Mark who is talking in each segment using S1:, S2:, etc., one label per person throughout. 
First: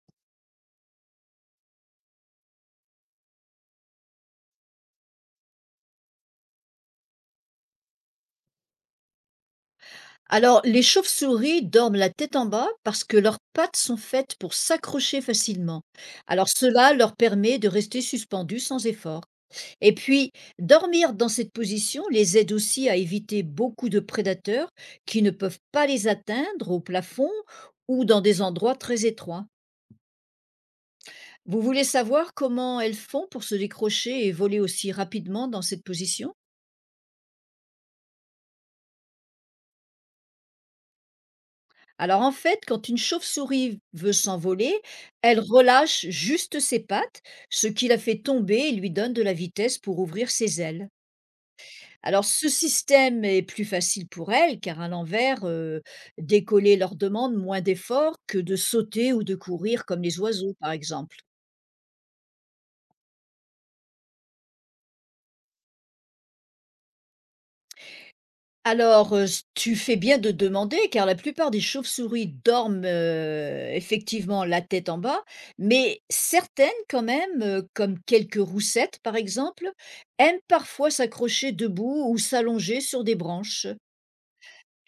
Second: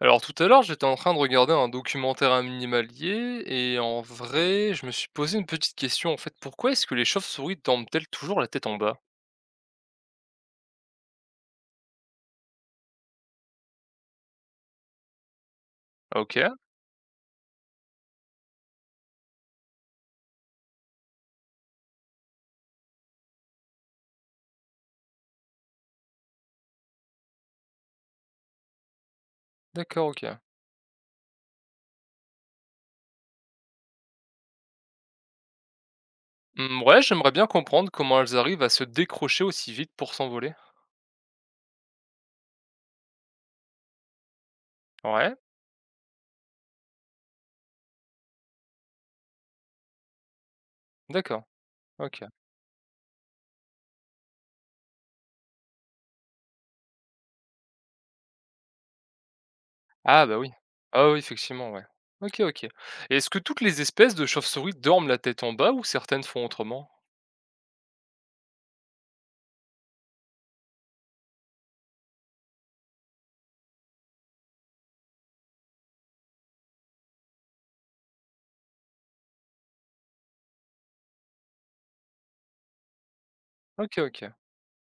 S1: Alors tout à l'heure, j'étais en train de regarder un documentaire animalier et en vrai, je me suis posé une petite question en fait, pourquoi est-ce que les chauves-souris dorment-elles toujours la tête en bas?
S2: Alors, les chauves-souris dorment la tête en bas parce que leurs pattes sont faites pour s'accrocher facilement.
S1: Ah,
S2: Alors,
S1: ok,
S2: cela leur permet de rester suspendus sans effort. Et puis, dormir dans cette position les aide aussi à éviter beaucoup de prédateurs qui ne peuvent pas les atteindre au plafond ou dans des endroits très étroits.
S1: d'accord, ok.
S2: Vous voulez savoir comment elles font pour se décrocher et voler aussi rapidement dans cette position.
S1: Ouais, j'aimerais bien comprendre comment elles arrivent à se décrocher aussi vite pour s'envoler.
S2: Alors en fait, quand une chauve-souris veut s'envoler,
S1: Ouais,
S2: elle relâche juste ses pattes, ce qui la fait tomber et lui donne de la vitesse pour ouvrir ses ailes.
S1: d'accord, ok.
S2: Alors ce système est plus facile pour elle car à l'envers, décoller leur demande moins d'efforts que de sauter ou de courir comme les
S1: Ah bah oui.
S2: oiseaux par
S1: Ah
S2: exemple.
S1: oui, effectivement, ouais. Ok, ok. Et est-ce que toutes les espèces de chauves-souris dorment la tête en bas ou certaines font autrement?
S2: Alors, s tu fais bien de demander car la plupart des chauves-souris dorment, effectivement la tête en bas, mais certaines quand même, comme quelques roussettes par exemple, aiment parfois s'accrocher debout ou s'allonger sur des branches.
S1: Ok, ok.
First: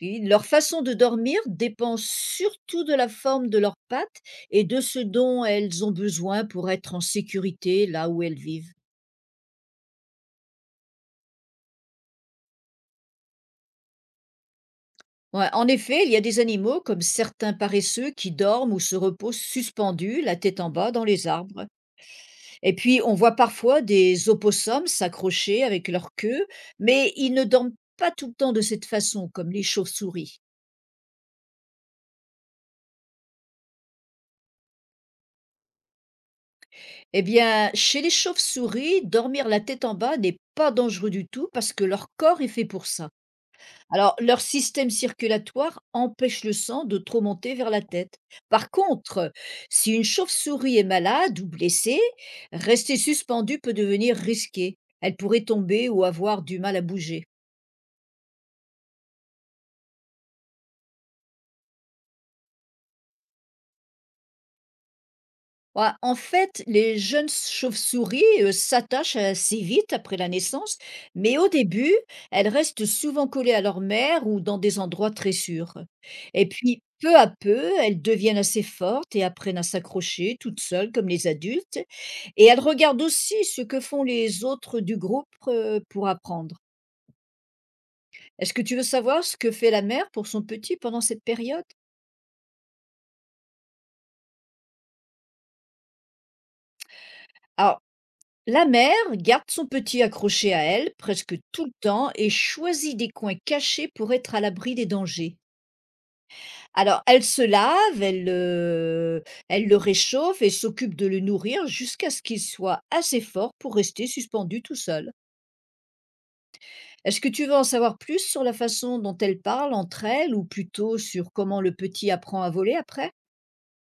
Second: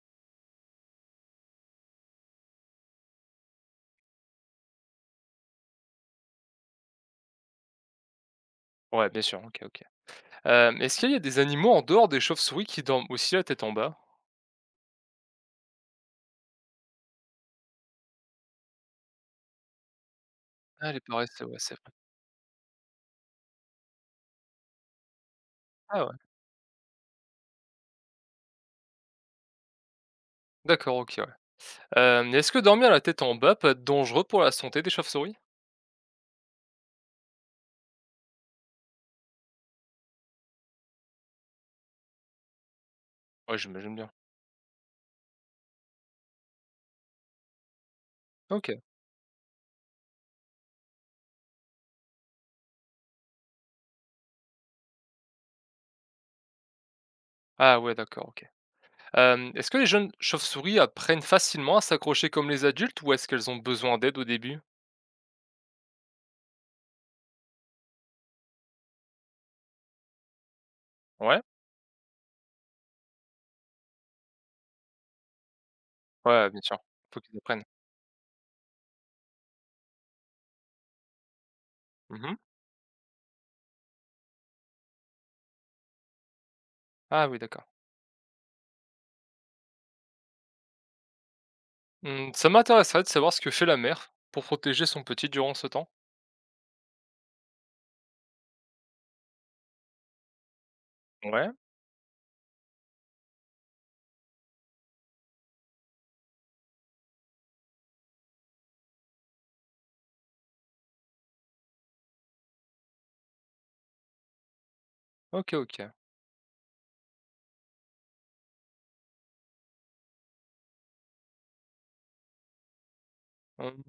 S2: Oui, leur façon de dormir dépend surtout de la forme de leurs pattes et de ce dont elles ont besoin pour être en sécurité là où elles vivent.
S1: Ouais, bien sûr, ok, ok. Est-ce qu'il y a des animaux en dehors des chauves-souris qui dorment aussi la tête en bas?
S2: Ouais, en effet, il y a des animaux comme certains paresseux qui dorment ou se reposent suspendus, la tête en bas,
S1: Ah, les
S2: dans les
S1: paresseux, ouais,
S2: arbres.
S1: c'est vrai.
S2: Et puis, on voit parfois des opossums s'accrocher avec
S1: Ah
S2: leur
S1: ouais,
S2: queue, mais ils ne dorment pas tout le temps de cette façon, comme les chauves-souris.
S1: d'accord, ok, ouais. Est-ce que dormir la tête en bas peut être dangereux pour la santé des chauves-souris?
S2: Eh bien, chez les chauves-souris, dormir la tête en bas n'est pas dangereux du tout parce que leur corps est fait pour ça.
S1: Ouais, j'imagine bien.
S2: Alors, leur système circulatoire empêche le sang de trop monter vers la tête. Par
S1: Ok.
S2: contre, si une chauve-souris est malade ou blessée, rester suspendue peut devenir risqué. Elle pourrait tomber ou avoir du mal à bouger.
S1: Ah ouais, d'accord, ok. Est-ce que les jeunes chauves-souris apprennent facilement à s'accrocher comme les adultes ou est-ce qu'elles ont besoin d'aide au début?
S2: Ouais, en fait, les jeunes chauves-souris s'attachent assez vite après la naissance, mais
S1: Ouais?
S2: au début, elles restent souvent collées à leur mère ou dans des endroits très sûrs. Et
S1: Ouais, bien sûr,
S2: puis, peu
S1: faut
S2: à
S1: qu'ils apprennent.
S2: peu, elles deviennent assez fortes et apprennent à s'accrocher toutes seules comme les adultes.
S1: Mmh.
S2: Et elle regarde aussi ce que font les autres du groupe, pour apprendre.
S1: Ah oui, d'accord.
S2: Est-ce que tu veux savoir ce que fait la mère pour son petit pendant cette période?
S1: Mmh, ça m'intéresserait de savoir ce que fait la mère pour protéger son petit durant ce temps.
S2: Alors, la mère garde son petit accroché à elle presque
S1: Ouais,
S2: tout le temps et choisit des coins cachés pour être à l'abri des dangers. Alors elle se lave, elle le réchauffe et s'occupe de le nourrir jusqu'à ce qu'il soit assez fort pour rester suspendu tout seul.
S1: ok, ok.
S2: Est-ce que tu veux en savoir plus sur la façon dont elles parlent entre elles ou plutôt sur comment le petit apprend à voler après?
S1: Hem,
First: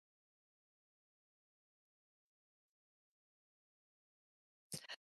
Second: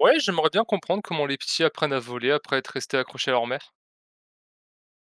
S1: ouais, j'aimerais bien comprendre comment les petits apprennent à voler après être restés accrochés à leur mère.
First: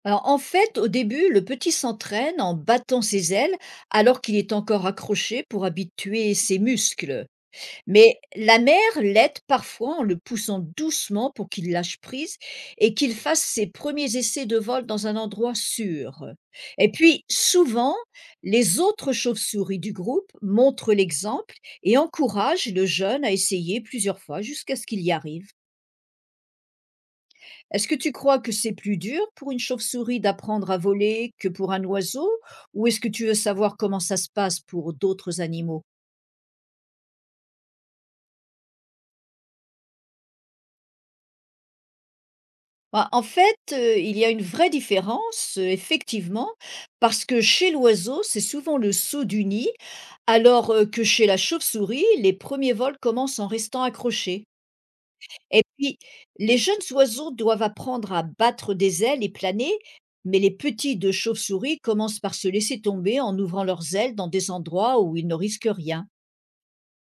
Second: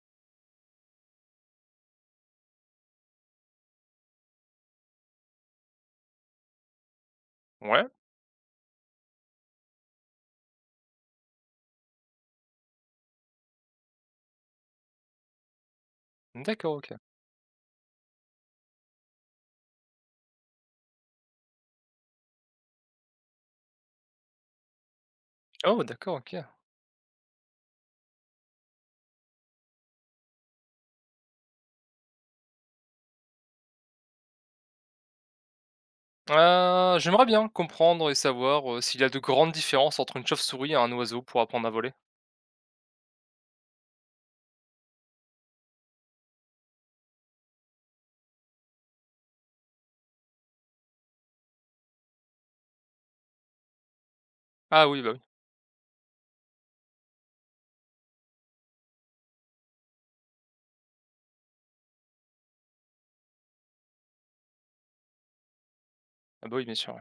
S2: Alors en fait, au début, le petit s'entraîne en battant ses ailes alors qu'il est encore accroché pour habituer ses muscles.
S1: Ouais,
S2: Mais la mère l'aide parfois en le poussant doucement pour qu'il lâche prise et qu'il fasse ses premiers essais de vol dans un endroit sûr.
S1: d'accord,
S2: Et
S1: ok.
S2: puis, souvent, les autres chauves-souris du groupe montrent l'exemple et encouragent le jeune à essayer plusieurs fois jusqu'à ce qu'il y arrive.
S1: Oh, d'accord, ok.
S2: Est-ce que tu crois que c'est plus dur pour une chauve-souris d'apprendre à voler que pour un oiseau, ou est-ce que tu veux savoir comment ça se passe pour d'autres animaux?
S1: J'aimerais bien comprendre et savoir, s'il y a de grandes différences entre une chauve-souris et un oiseau pour apprendre à voler.
S2: Bah, en fait, il y a une vraie différence, effectivement, parce que chez l'oiseau, c'est souvent le saut du nid, alors, que chez la chauve-souris, les premiers vols commencent en restant accrochés.
S1: Ah oui, bah oui.
S2: Et puis, les jeunes oiseaux doivent apprendre à battre des ailes et planer, mais les petits de chauve-souris commencent par se laisser tomber en ouvrant leurs ailes dans des endroits où ils ne risquent rien.
S1: Ah bah oui, bien sûr, ouais.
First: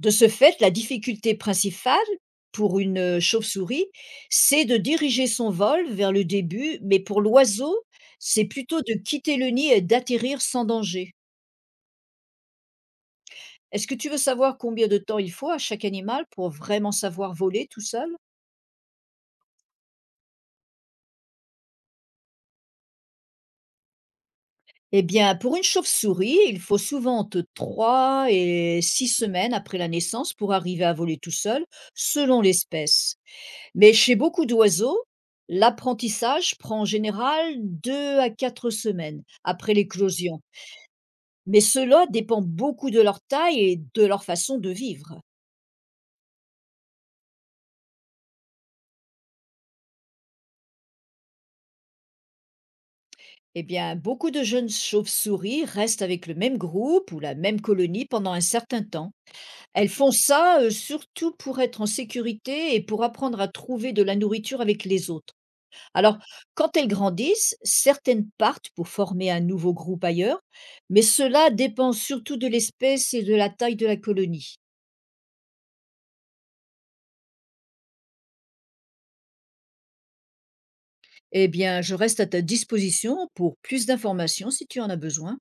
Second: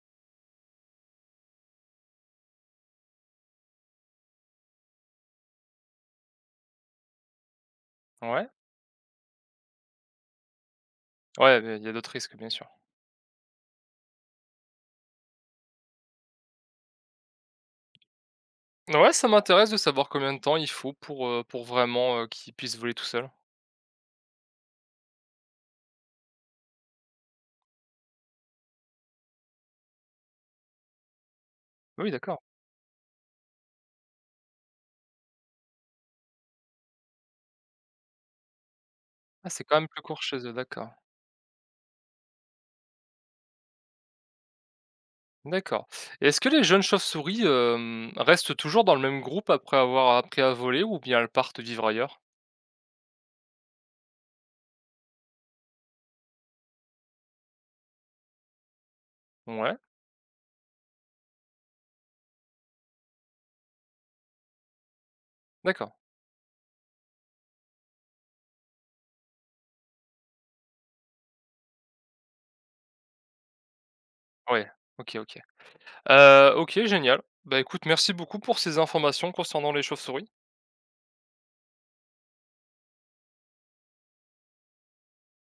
S2: De ce fait, la difficulté principale pour une chauve-souris, c'est de diriger son vol vers le début, mais pour l'oiseau, c'est
S1: Ouais,
S2: plutôt de quitter le nid et d'atterrir sans danger.
S1: ouais, beh, il y a d'autres risques, bien sûr.
S2: Est-ce que tu veux savoir combien de temps il faut à chaque animal pour vraiment savoir voler tout seul?
S1: Ouais, ça m'intéresse de savoir combien de temps il faut pour vraiment, qu'ils puissent voler tout seuls.
S2: Eh bien, pour une chauve-souris, il faut souvent entre 3 et 6 semaines après la naissance pour arriver à voler tout seul,
S1: Ah oui,
S2: selon
S1: d'accord.
S2: l'espèce. Mais chez beaucoup d'oiseaux, l'apprentissage prend en général 2 à 4 semaines
S1: Ah, c'est
S2: après
S1: quand même plus court chez
S2: l'éclosion,
S1: eux, d'accord.
S2: mais cela dépend beaucoup de leur taille et de leur façon de vivre.
S1: D'accord, et est-ce que les jeunes chauves-souris, restent toujours dans le même groupe après avoir appris à voler ou bien elles partent vivre ailleurs?
S2: Eh bien, beaucoup de jeunes chauves-souris restent avec le même groupe ou la même colonie pendant un certain temps.
S1: Ouais,
S2: Elles font ça surtout pour être en sécurité et pour apprendre à trouver de la nourriture avec les autres.
S1: d'accord.
S2: Alors, quand elles grandissent, certaines partent pour former un nouveau groupe ailleurs, mais cela dépend surtout de l'espèce et de la taille de la colonie.
S1: Ouais, ok, ok. Ok, génial. Bah, écoute, merci beaucoup pour ces informations concernant les chauves-souris.
S2: Eh bien, je reste à ta disposition pour plus d'informations si tu en as besoin.